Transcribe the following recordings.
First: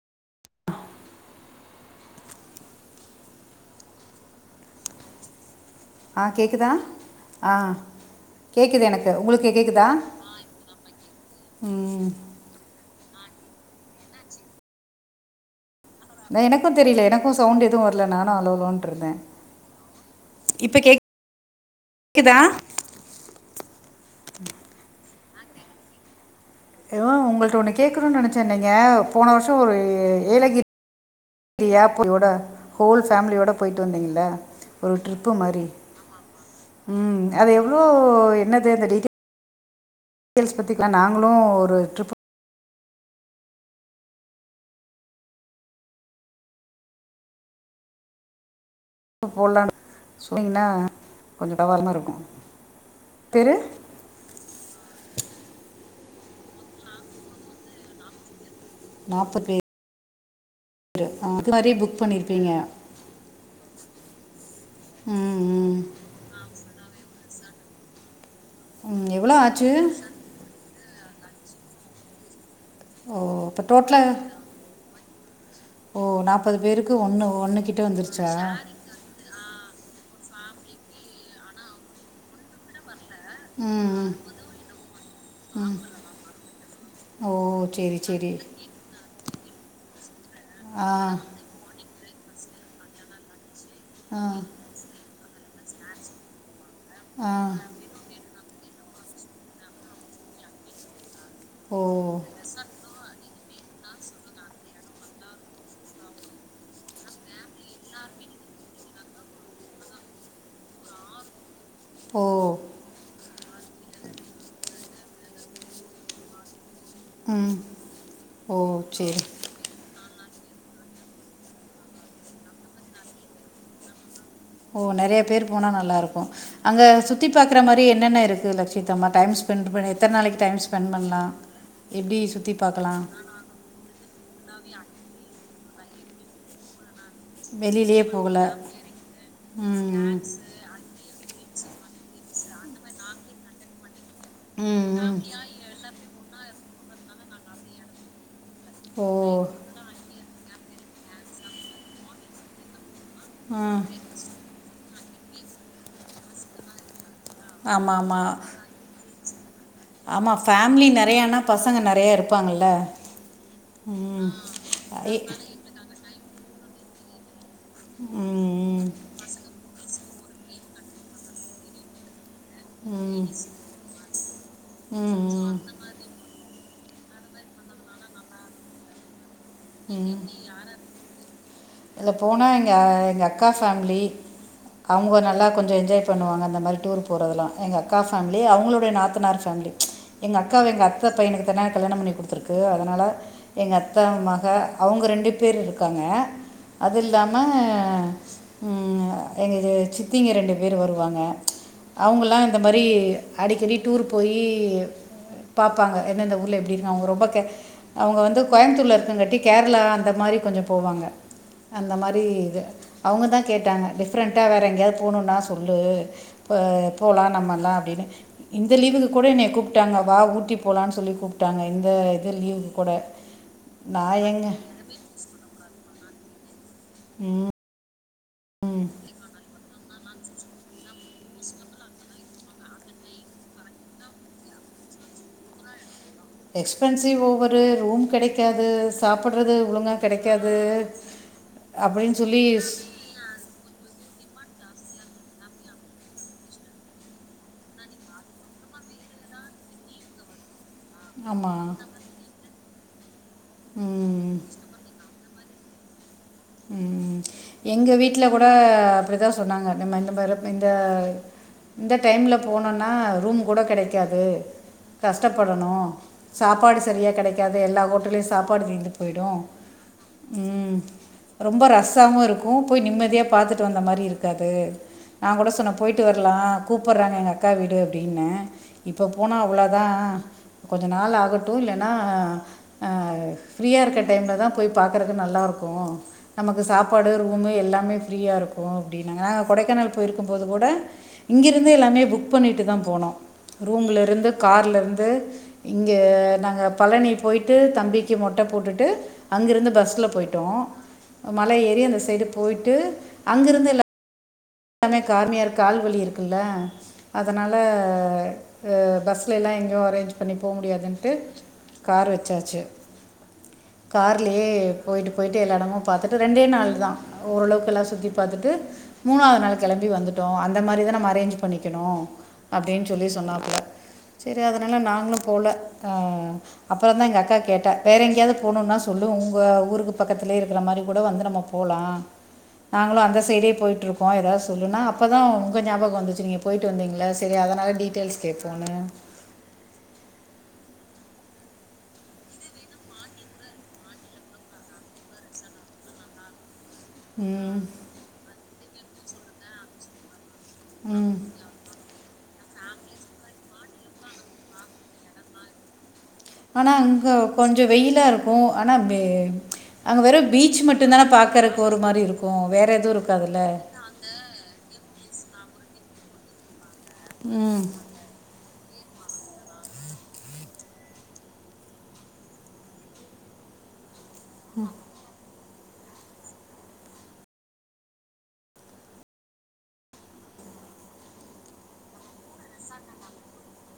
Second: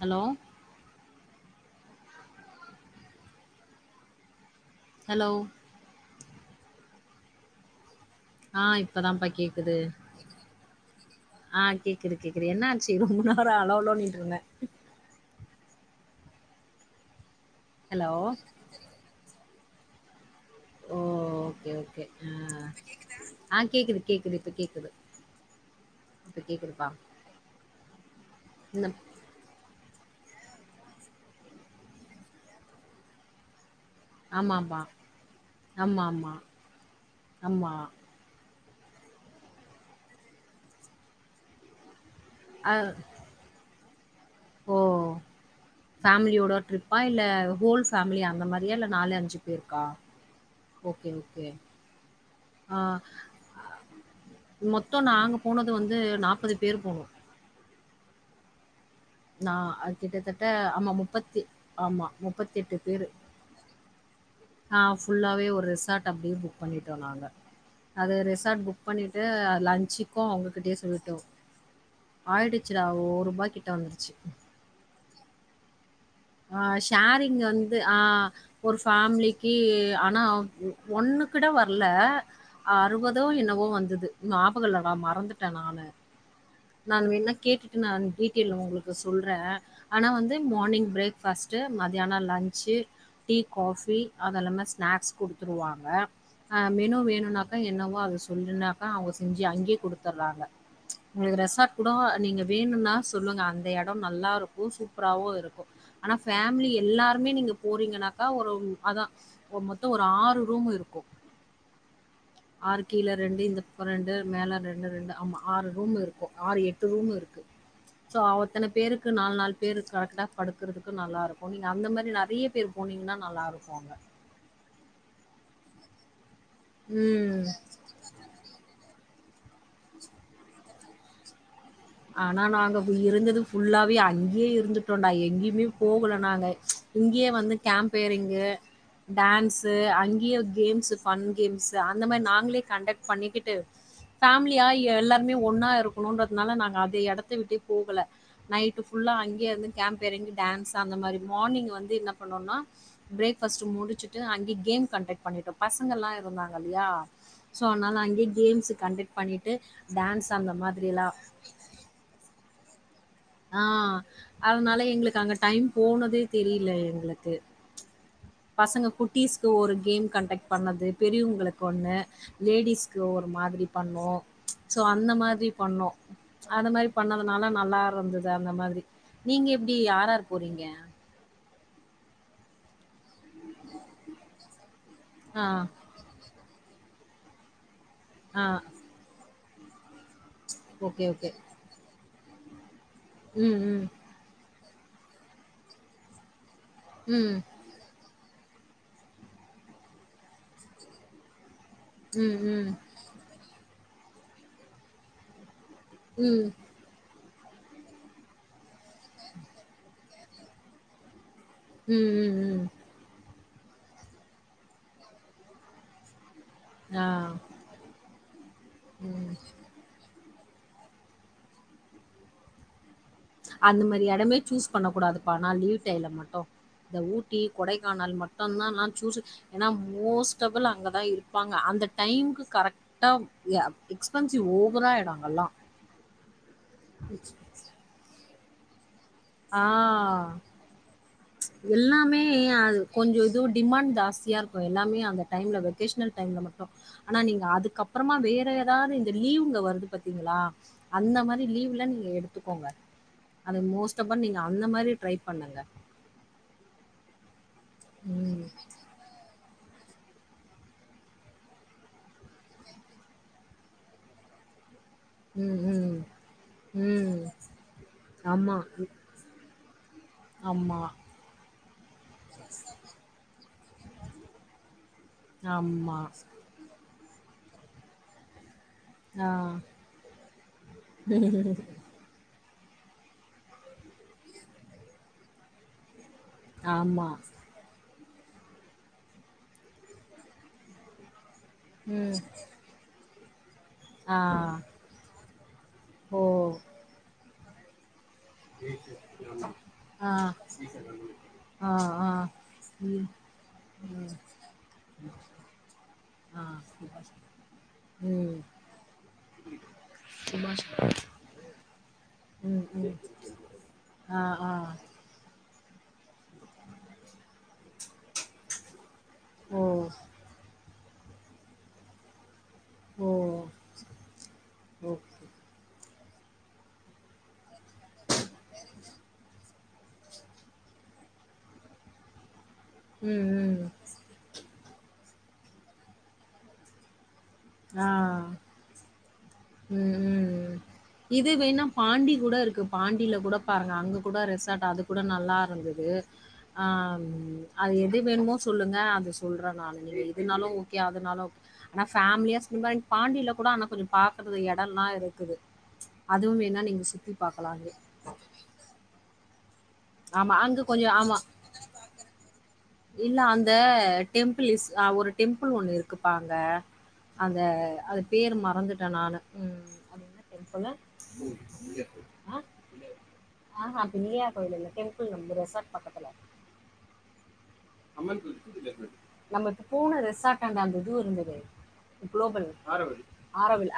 Hello hello ஆ கேக்குதா ஆ ஆ கேட்குது எனக்கு இப்பதான்ப்பா உங்களுக்கு கேக்குது கேட்குதா ஆ ம் கேக்குது கேக்குது என்ன ஆச்சு ரொம்ப அற அலோ அலோட்டு இருந்தே எனக்கு தெரில எனக்கு இ சவுண்ட் எதுவு வரல ஹலோ நானு அலோ அலோன்ட் இருந்தே ஓ ஓகே ஓகே கேட்குதா அ ஆ கேக்குது கேக்குது இப்ப கேக்குது இப்ப கேக்குதுப்பா எதோ உங்கள்ட்ட ஒண்ணு கேக்கனும்னு நினைச்சேன்ங்க இந்த போன வருஷோ ஒரு ஏலகிரிஏப்பிலோட ஹோல் ஃபேமிலியோட போயிட்டு வந்தீங்கள ஆமாப்பா ஒரு ட்ரிப்பு மாரி ஆமா ஆமா உம் அது ஆமா எவ்ளோ என்னத் அது அந்த டிட்டெய்ல் ல்ஸ் பத்திக்கலா நாங்களு ஒரு ட்ரிப்பு அ ஓ ஃபேமிலியோட ட்ரிப்பா இல்ல ஹோல் ஃபேமிலி அந்த மாரியா இல்ல நாலு அஞ்சு போடலான்னு பேருக்கா சொன்னீங்கன்னா ஓகே ஓகே கொஞ்சம் பரவாயில்லாமல் இருக்கும் அ பேர் மொத்தோ நாங்க போனது வந்து வந்து நாப்பது பேர் போனோ நாற்பது நா பேர் அது கிட்டத்தட் அ ஆமா முப்பத்தி இது மாதிரி புக் ஆமா முப்பத்தி பண்ணியிருப்பீங்க எட்டு பேரு ஆ ம் ஃபுல்லாவே ஒரு ம். ரிசார்ட் அப்படியே புக் பண்ணிட்டோ நாங்க அது ரெஸ் சார் புக் ம் பண்ணிட்டு எவ்வளோ ஆச்சு லன்ச்சுக்கு அவங்ககிட்டயே சொல்லி தோ ஆயிரத்து ச்டா ஓ ஓரூபா இப்போ கிட்ட வந்துச்சு டோட்டலாக ஓ நாற்பது ஆ பேருக்கு ஒன்று ஷாரிங் ஒன்று வந்து கிட்ட ஆ வந்துருச்சா ஒரு ஃபேமிலிக்கி அ ஆனா ஒன்னு கிட வர்ல அறுவதோ என்னவோ வந்துது ம் ஞாபகம் இல்லடா மறந்துட்டன் ம், ம் நானு நா ஓ வேணுனா கேட்டு நா சரி சரி டீடைல் உங்களுக்கு சொல் சொல்றேன் ஆனா வந்து ஆ மார்னிங் பிரேக்ஃபாஸ்டு மத் தியானம் லஞ்சு டீ காஃபி ஆ அது எல்லா தா ஸ்நாக்ஸ் குடு த்துருவாங்க ஆ மெனு ஆ வேணுனாக்கா என்னவோ [unintelligible] சொல்லனாக்கா அவுங்க செஞ்சு அங்கே குடுத்துர்றாங்க உங்ளுக்கு ரெசார்ட் ஓ கூட நீங்க வேணும்னா சொல்லுங்க அங் அந்த இடம் நல்லா இருக்கும் சூப்பராவவும் இருக்கும் ஆனா ஃபேமிலி எல்லாருமே நீங்க போறீங்கன்னாக்கா ஒரு அதான் ஒரு மொத்தம் ஒரு ஆறு ரூம் இருக்கும் ஓ ஆறு கீழே ரெண்டு இந்த பக்கம் ரெண்டு மேலா ரெண் டு ரெண்டு ஆமா ஆறு ரூம் இருக்கும் ஆறு எ ரூம் இருக்கு ம் ஷோ ஓ அத்தன சரி பேருக்கு நாலு நாலு பேருக்கு கரெக்டா படுக்குறதுக்கு நல்லா இருக்கும் நீங்க அந்த மாதிரி நெறைய பேரு போனீங்கன்னா நல்லா இருக்கும் அங்க ஒ நிறைய பேரு போனா நல்லாயிருக்கும் அங்க சுத்தி ம். பாக்குற மாரி என்னென்ன இருக்கு லக் நம்ம டைம் ஸ்பெணட் பண்ணி எத்தன நாளைக்கு டைம் ஸ்பெண்ட் பண்ணலாம் எப்படி ஆனா சுற்றி நாங்க பார்க்கலாம் இருந்தது ஃபுல்லாவே அங்கயே இருந்துட்டோண்டா எங்கயுமே போகல நாங்க இங்கயே வந்து வெளியிலேயே போகலை கேம்பேயரிங்கு டான்ஸ் ம் ம் அங்கயே கேம்ஸ் ஃபன் கேம்ஸ் அந்த மாரி நாங்களே கண்டெக் பண்ணிக்கிட்டு ஃபேமிலியா ம் ம் எல்லாருமே ஒன்னா இருக்கணும்ன்றதுனால நா அதே இடத்த விட்டே போகல நைட் ஓ ஃபுல்லா அங்கயே இருந்து கேம்பேரிங் டான்ஸ் அந்த மாரி மார்னிங் வந்து என்ன பண்ணோம்னா பிரேக் ஃபாஸ்ட் ம் முடிச்சிட்டு அங்கயே கேம் கண்டக்ட் பண்ணிட்டோம் பசங்க எல்லா இருந்தாங்க இல்லயா ஷோ ஆமாம் அதனால அங்கயே ஆமாம் கேம்ஸ் கண்டக்ட் பண்ணிட் டு டான்ஸ் ஆமாம் அந்த ஃபேமிலி மாதிரிலாம் நிறையானா பசங்க நெறைய இருப்பாங்கள் ல ஆ அதனால ஐ எங்களுக்கு அங்க டைம் போனதே தெரில எங்களுக்கு ம் பசங்க குட்டீஸ்க்கு ஒரு கேம் கண்டெக்ட் பண்ணது பெரியவங்களுக்கு ஒண்ணு லேடிஸ்க்கு ம் ம் ஒரு மாதிரி பண்ணோ சோ அந்த மாதிரி ம் பண்ணோ அது மாரி பண்ணதுனால நல்லா இருந்துது அது அந்த மாரி நீங்க எப்டி யார் யார் போறீங்க இல்ல போனா எங்க எங்க அக்கா ஃபேமிலி அவுங்க ஆ, நல்லா கொஞ்சோ என்ஜாய் பண்ணுவாங்க அந்த மாரி டூர் போறதெல்லா எங்க அக்காஃபேமிலி ஆ. அவங்களுடைய நாத்தனார் ஃபே கல்லு எங்க அக்காவ எங்க ஓகே, அத்த ஓகே. பையனுக்தனே கல்யணோ பண்ணி கொடுத்து த்திறக்கு அதனால ம், எங்க ம். அத்த மா ங்க அவங்க ரெண்டு பேர் இருக்காங்க அது இல்லாம ம். ம் எங்க சித்திங்க ரெண்டு பேரு வருவாங்க ம், அவங்கல்லா இந்த ம். மாரி அடிக்கடி டூர் போய் பாபாங்க ம். எந்தந்தஊர்ல எப்டி இருக் அவங்க ரொம்ப க அவங்க வந்து கோயம்த்தூர்ல இருக்குங்க ட்டி கேரளா அந்த மாரி கொஞ்சோ போவாங்க அந்த ம், மாரி ம், ம். அவங்கதா கேட்டாங்க டிஃப்ரெண்டா வேற எங்கேயாவது போனுன்னா சொல்லு இப்போ போகலா ஆ. நம்மலா அப்டின்னு இந்த லீவுக்கு கூட என்ன கூப்பிட்டாங்க வா உட் டி போலான்னு சொல்லி கூப்ட்டாங்க இந்த இது லீவுக்கு கூட அந்த மாரி நான் எடமே எங்க சூஸ் பண்ணக்கூடாது பா நாலீவ் டைல மட்டோ இந்த ஊட்டி கொடைக்கானல் மட் ட்ந்தா நா சூசு என்னா மோஸ்டபள் அங்கதா இருப்பாங்க அந்த டைம்க்கு கரெக்டா யா எக்ஸ்பென்சிவ் ஓவராயிடு அங்கல்லா எக்ஸ்பென்சிவு ஓவரு ரூம் கெடைக் காது ஆ அப்படின்னு எல்லாமே சொல்லி அ கொஞ்சோ இதுவு டிமாண்ட் ஜாஸ்தியா இருக்கோ எல்லாமே அந்த டைம்ல வெகேஷ்னல் டைம்ல மட்டோ ஆனா நீங்க அதுக்கு அப்பறமா வேற ஏதாவது இந்த லீவ்ங்க வருது பத்தீங்ளா அந்த மாரி ஆமாம் லீவ்ல நீங்க எடுத்து போங்க அது மோஸ்ட் ப்ப ம் நீங்க அந்த மாரி ட்ரை பண்ணுங்க ம் ம் எங்க வீட்டில ம். கூட அப்டி தா சொன்னாங்க நம்ம இந்த மாரி இந்த இந்த டைம்ல போனோன்னா ரூம் கூட கெடைக்காது ம், கஷ்டப்படனோ ம். சாப்பாடு சரியா ம். கெடைக்காது எல்லா ஹோட்டலயு ஆமா. சாப்பாடு தீர்ந்து போய்டு ஆமா, ம் அஸாவு இருக்கு போய் நிம்மதியா பாத்துட்டு வந்த மாதிரி இருக்காது நா கூட சொன்ன ஆமா. போயிட்டு வரலா கூப் கூப்பட்றாங்க எங்க அக்கா வீடு அப்டின்ன இப்ப ஆ, போனா அவ்ளோதா கொஞ்ச நாள் ஆகட்டு இல்லன்னா அ ஃப்ரீயா இருக்க டைம்ல தா போய் பாக்குறது நல்லா இருக்கு நமக்கு ஆமா. சாப்பாடு ரூமு எல்லாமே ஃப்ரீயா இருக்கு அப்டின்னாங்க நாங்க கொடைக்கானல் போயிருக்கும்போது கூட இங்கிருந்து எல்லாமே ம். புக் பண்ணிட்டு தா போனோ ரூம்ல ஆ, இருந்து கார்ல இருந்து இங்க ஓ! நாங்க பழனி போய்ட்டு தம்பிக் க்கி மொட்ட போட்டுட்டு அங்கிருந்து பஸ்ல்ல ஆ, போய்ட்டோ மல ஆ, ஏறி அந்த ஆ. சைடு போயிட்டு ம், அங்கிருந்து எல்லாப் ம். எல்லாமே கார்மியார் கால் வலி இருக்கு ல்ல ஆ. சுபாஷ். அதனால ம். அ பஸ்ல எல்லா எங்கு அரென்ஞ் பண்ணி சுபாஷ். போமுடியாதுன்ட்டு கா ச்சார்ச்சு ம், ம். ஆ, கார்லயே ஆ. போய்ட்டு போய்ட்டு எலா எடமு பாத்துட்டு ரெண்டே நாள் தா ஓரளவுக்கு எல்லா சுத்தி பார்த்துட்டு மூணு நாங்க ஓ! கெளம்பி வந்துட்டோ அந்த மாரிதான நம்ம அரேஞ்ச் பண்ணிக்கணு அப்டின்னு சொல்லி ஓ! சொன்னாப்புல செரி அதனால நாங்களு ஓகே. போல த அப்புறந்தா எங்க அக்கா கேட்டா வேற எங்கயாது போணுன்னா சொல்லு உங்க ஊருக்கு பக்கத்துலயே இருக்கிற மாரி கூட வந்து நம்ம போலா நாங்களு அந்த ம், சைடே ம். போயிட்ருக் எதாது சொல்லுன்னா அப்பதா உங்க ஞாபகோ வந்துச்சு நீங்க போயிட்டு வந்தீங்கல்ல செரி அதனால டீட்டெயில்ஸ் ஆ. கேப்போன்னு ம், ம். இது வேண்ணா பாண்டி கூட இருக்கு பாண்டியில கூட பாருங்க அங்க கூட ரெசார்ட் அது கூட நல்லா இருந்துது அம் ம் அது எது வேணுமோ சொல்லுங் ஆ அது சொல்றே நானு [unintelligible] இதுனாலு ஓகே ம் அதுனாலு ஓகே ஆனா ஃபேமிலியா சோ இந்த மாரி பாண்டில கூட ஆனா கொஞ்ச பாக்குறதுக்கு எடோ எல்லா இருக்குது அதுவும் வேணா ஆனா நீங்க அங்க சுத்தி பார்க்கலாம் கொஞ்ச அங்கே. வெயிலா இருக்கு ஆனா வே அங்க வெறு ஆமா, பீச் அங்க கொஞ்சம் மட்டுந்தான ஆமா. பாக்கறக்கு ஒரு மாரி இருக்கு வேற எதுவும் இல்ல இருக்காதுல்ல அந்த டெம்பிளிஸ் ஆ ஒரு டெம் பிள் ஒண்ணு இருக்குப்பா அங்க அந்த ம் அது பேர் மறந்துரு ட்டே நானு ம் பிள்ளையார் கோயில் இல்ல டெம்பிள் நம்ம ரெசார்ட் பக்கத்துல ஆரோவில்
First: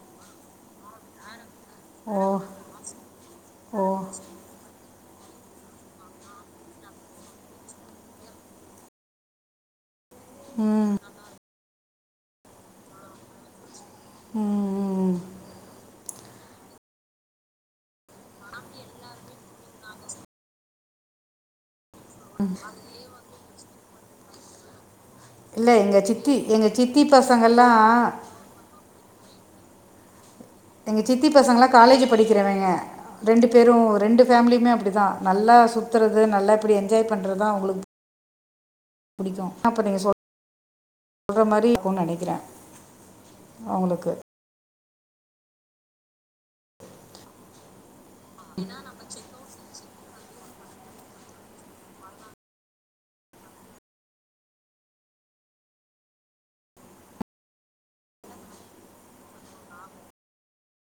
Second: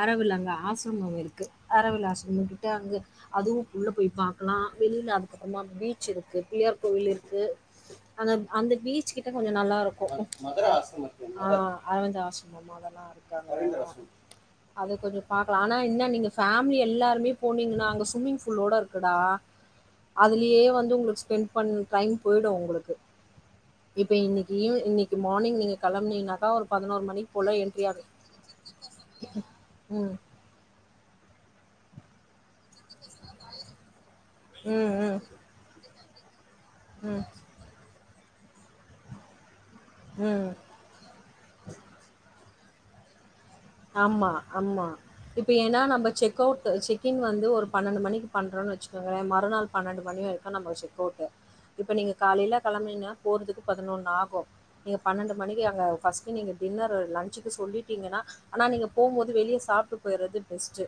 ஆரோவில் அங்க ஆசிரமோ இருக்கு ஆரோவில் ஓ ஆசிரமோன்ட்டு இருக்கு அங்க அதுவு ஓ உள்ள போய் பாக்கலா வெளில அதுக்கப்புறமா பீச் இருக்கு பிள்ளையார் கோவில் இரு க்கு அந்த அந்த பீச் கிட்ட கொஞ்ச நல்லா இரு க்கு ம் அரவிந்த ஆசரமம் அதெல்லா இருக்கு அங்க ஆ அது ம் கொஞ்ச பாக்கலா ஆனா என்ன நீங்க ஃபேமிலி எல்லாருமே போனீங்கன்னா அங்க ஸ்விம்மிங் ஃபூலோட இருக்குடா அதுலயே வந்து உங்களுக்கு ஸ்பென்ட் பண் டைம் போயிடு உங்களுக்கு இப்ப இன்னக்கி ஈவ் இன்னக் இல்ல எங்க சித்தி எங்க சித்தி மணிக்கு போல பசங்கல்லா என்ட்ரி ஆகு ம் எங்க சித்தி பசங்கல்ல காலேஜு படிக்கிறவங்க ரெண்டு பேரு ரெண்டு ஃபேமிலியுமே ம், அப்பிடிதா ம், நல்லா சு த்துறது நல்ல அப்டி என்ஜாய் ம், பண்றதுதா அவுங்களுக் புடிக்கு அப்ப நீங்க சொ ம். ல்ற மாரி இருக்குன்னு நெனைக்கிறே ஆமா ஆமா இப்ப ஏன்னா நம்ப செக் அவுட்டு செக் இன் வந்து ஒரு பன்னெண்டு மணி பண்றோன்னு வச்சுக்கோங்களே மறுநாள் பன்னெண்டு மணி வரைக்கு நமக்கு செக் அவுட்டு இப்ப நீங்க காலையில கெளம்புனீங்கனா போறதுக்கு பதனொன்னு ஆகு நீங்க பன்னெண்டு மணிக்கு ஃபர்ஸ்ட் டின்னர் லன்ச்சுக்கு நீங்க சொல்லிட்டீங்கன்னா ஆனா நீங்க போகும் போது வெளிய சாப்ட்டு போயர்றது பெஸ்ட்டு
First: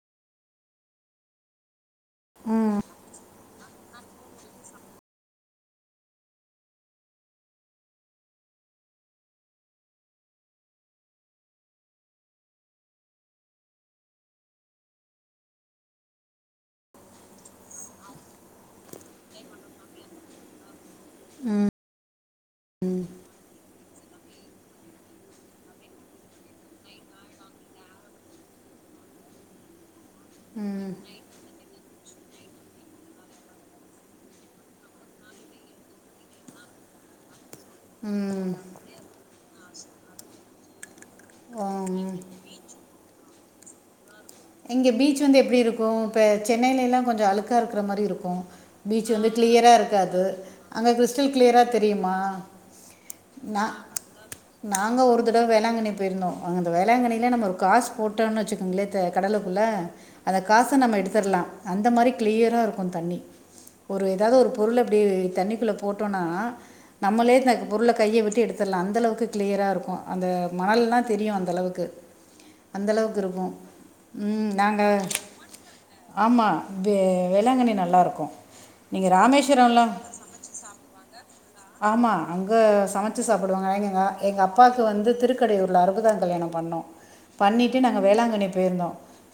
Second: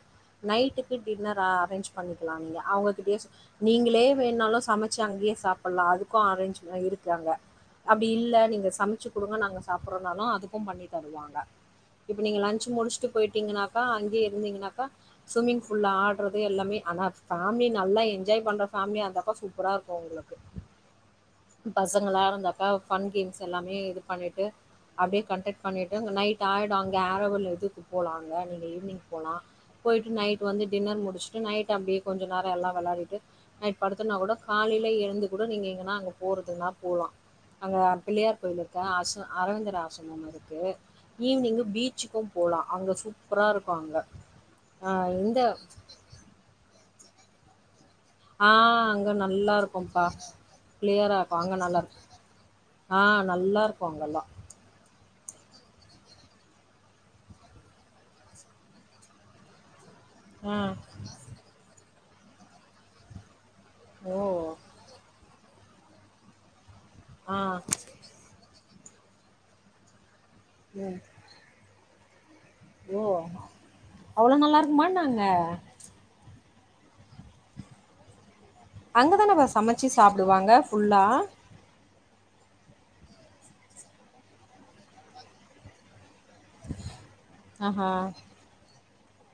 நைட்டுக்கு டின்னர் ஆ அரேஞ்ச் பண்ணிக்கலா நீங்க அவுங்ககிட்டயே சொ நீங்களே வேண்ணாலு சமைச்சு அங்கயே சாப்டலா அதுக்கு அரேஞ்ச் எல்லா இருக்கு அங்க அப்டி இல்ல நீங்க சமச்சு குடுங்க நாங்க சாப்டுறோன்னாலு அதுக்கும் பண்ணித் தருவாங்க இ ப்ப நீங்க லன்ச் முடிச்சுட்டு போயிட்டீங்கனாக்கா அங்கயே இருந்தீங்கனாக்கா ஸ்விம்மிங் ஃபூல்ல ஆடுறது எல்லாமே ஆனா ஃபேமிலி நல்லா என்ஜாய் பண்ற ஃபேமிலியா இருந்தாக்கா சூப்பரா இருக்கு உங்களுக்கு ம் பசங்களா இருந்தாக்கா ஃபன் கேம்ஸ் எல்லாமே இது பண்ணிட்டு அப்டியே கண்டக்ட் பண்ணிட்டு அங்க நைட் ஆயிடு அங் ங்க ஆரோவில் இதுக்கு போலாங்க நீங்க ஈவினிங் போலா போயிட்டு நைட் வந்து டின்னர் முடிச்சுட்டு நைட் அப்டியே கொஞ்ச நேரோ எல்லா வெளையாடிட்டு நைட் படுத்தம்னா கூடோ காலைல எழுந்து கூட நீங்க எங்கனா அங்க போறதுன்னா போலா அங்க பிள்ளையார் ம் கோயில் இருக்கு அசு அரவிந்த ர் ஆசிரமம் இருக்கு ஈவி்னிங்கு பீ ம் ச்சுக்கும் போலா அங்க சூ ப்பரா இருக்கு அங்க இங்க பீச் வந்து எப்டி இருக்கு இப்ப சென்னைல எல்லா கொஞ்ச அழுக்கா இருக் கற மாரி இருக்கு ஆ பீச் அங்கே வந்து நல்லா கிளியரா இருக்கும்ப்பா இருக்காது அங்க கிளியராக கிரிஸ்டல் இருக்கும் அங்கே கிளியரா நல்லா இருக்கும் தெரியுமா ஆ நல்லா நா இருக்கும் அங்கெல்லாம் நாங்க ஒரு தட வ வேளாங்கண்ணி போயிருந்தோ அங்க அந்த வேளாங்கண்ணியில நம்ம ஒரு காசு போட்டோன்னு வச்சுக்கோங்களே தெ கடலுக்குள்ள அந்த ஆ காச நம்ம எடுத்தர்லா அந்த மாரி கிளியரா இருக்கு தண்ணி ஒரு ஓ! எதாவது ஒரு பொருள அப்டி தண்ணி க்குள்ள போட்டோன்னா ஆ. நம்மளே அந்த பொருள கைய விட்டு எடு த்தர்லா அந்த அளவுக்கு கிளியரா இருக்கு அந்த மணல்லா ம். தெரியு அந்தளவுக்கு அந்த ஓ! அளவுக்கு இருக்கு அவ்ளோ நல்லா இருக்குமா என்ன அங்க? மா வே வேளாங்கண்ணி நல்லா இருக்கு அங்கதானம்மா சமைச்சு சாப்டுவாங்க ஃபுல்லா ஆமா அங்க சமைச்சு சாப்டுவாங்க எங்கங்க எங்க அப்பாக்கு வந்து திருக்கடையூர்ல அறுபதா ங் கல்யாணோ பண்ணோ பண்ணிட்டு ஆஹா. நாங்க வேளாங்கண்ணி போயிருந்தோ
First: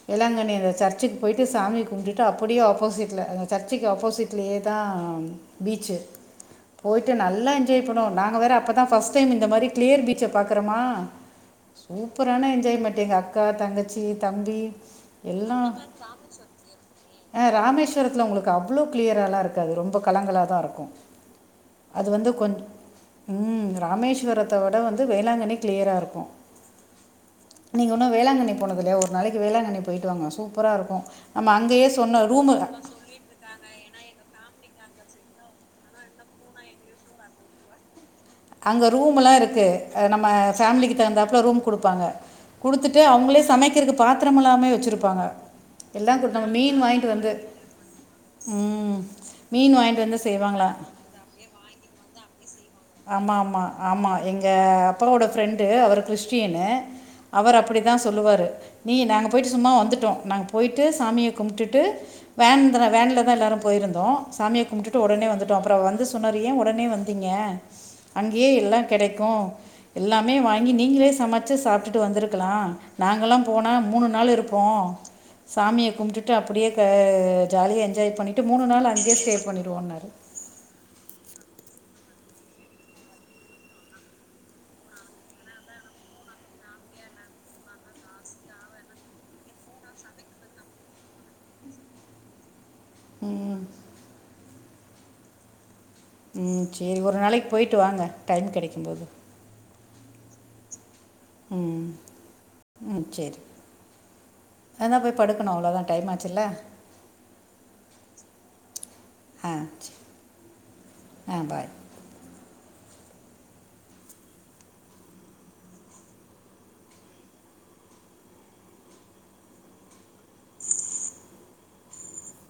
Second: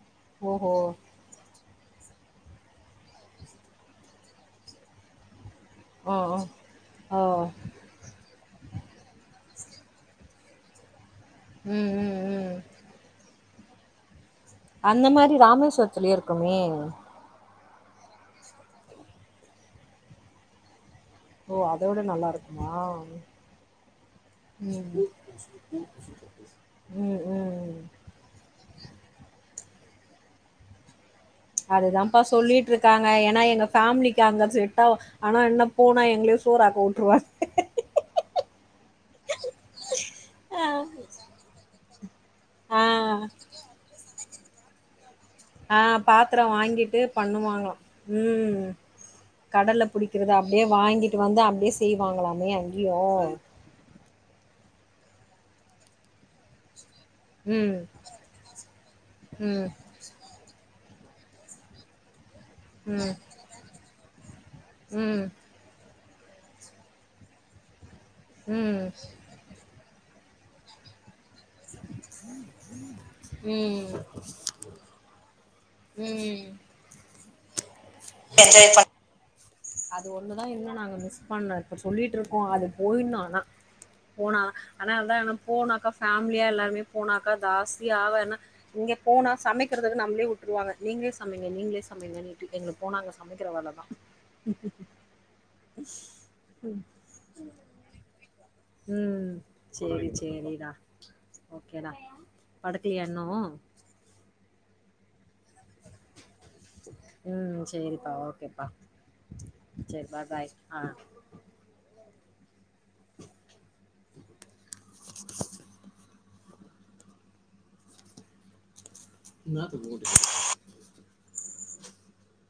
வேளாங்கண்ணி அந்த ஓஹோ! சர்ச்சுக்கு போயிட்டு சாமி கும்டுட்டு அப்பிடியே ஆப்போசிட்ல அந்த சர்ச்சுக்கு ஆப்போசிட்லயேதா பீச்சு ஓ! ஓ! போயி்ட்டு ஓ! நல்லா என்ஜாய் பண்ணுவோ நாங்க வேற அப்பதா ஃபர்ஸ்ட் டைம் இந்த மாரி கிளியர் பீச்ச பாக்கறமா ம், ம், சூப்பரான ம். என்ஜாய்மென்ட் எங்க அக் கா தங்கச்சி தம்பி அந்த மாரி எல்லாம் ராமேஸ்வரத்துலயே இருக்குமே ராமேஸ்வரத்துல உங்களுக்கு அவ்ளோ கிளியரா எல்லா இருக்காது ரொம்ப கலங்களாதா இருக்கு ஓ அத விட நல்லா இருக்குமா ம் ராமேஸ்வரத்தை விட ம் வந்து வேளாங்கண்ணி கிளியராக இருக்கும் ம் ம் போனதில்லயா ஒரு நாளைக் கி வேளாங்கண்ணி போயிட்டு வாங்க சூப்பரா இருக்கு அதுதாம்ப்பா சொல்லிட்ருக்காங்க ஏன்னா எங்க ஃபேமிலிக்கு அங்க செட்டாவு ஆனா என்ன போனா எங்களயே சோறாக்க உட்ருவாங்க அங்க ரூம் எல்லா இருக்கு ஆ நம்ம ஃபேமிலிக்கு தகுந்தாப்புல ரூம் குடுப் பாங்க ஆ. குடுத்துட்டு ஆ. அவுகங்ளே சமைக்கிறதுக்கு பா த்திரமெல்லாமே வச்சுருப்பாங்க ஆ எல்லாம் கொடு- பாத்தரோ நம்ம மீன் வாங்கிட்டு வந்து பண்ணுவாங்களா ம் மீன் கடல்ல வாங்கிட்டு வந்து புடிக்கறத அப்டியே செய்வாங்களாம் வாங்கிட்டு வந்து அப்டியே செய்வாங்களாமே அ ஆமா ஆமா ஆமா எங்க அப்பாவோட ஃப்ரெண்டு அவர் கிறிஸ்டீனு அவரு ம். அப்பிடிதா சொல்லுவாரு நீ நாங்க போயிட்டு ம். சும்மா வந்துட்டோ நாங்க போய் ட்டு சாமிய கும்ட்டுட்டு வேன்துல ம். வேன்லதா எல்லாரு போயிருந்தோ சாமிய கும்டுட்டு ம். ஒடனே வந்துட்டோ அப்றோ வந்து சொன்னாரு யேன் உடனே வந்தீங்க அங்கயே எல்லா ம். கெடைக்கு எல்லாமே வாங்கி நீங்களே சம ச்சு சாப்டுட்டு வந்துருக்கலா நாங்கல்லா போனா ம். மூணு நாள் இருப்போ சாமிய கும்ட்டுட்டு ம். அப்பிடியே க ஜாலியா என் அது ஒண்ணுதா இன்னு நாங்க மிஸ் பண்ணது பட் சொல்லிட்ருக் கோ அது போயிட்னு ஆனா போனா ஆனா அதா நம் போனாக்கா ஃபேமிலியா எல்லாருமே போனாக்கா ஜாஸ்தியாவு ஏன்னா இங்க போனா சமைக்கிறதுக்கு நம்மளயே விட்ருவாங்க நீங்களே சமைங்க நீங்களே சமைங்கனிட்டு எங்கள போனா அங்க சமைக்கிற ம், வேலதா ம் சேரி ஒரு நாளைக்கு போயிட்டு வாங்க டைம் கெடைக்கும்போது சேரி சேரிடா ம் ஓகேடா படுக்கலயா இன்னு அதா போய் படுக்கணு அவ்ளோதா டைம் ஆச்சுல்ல க்கேப்பா ஆ சேரி ஆ பாய் என் போ [unintelligible]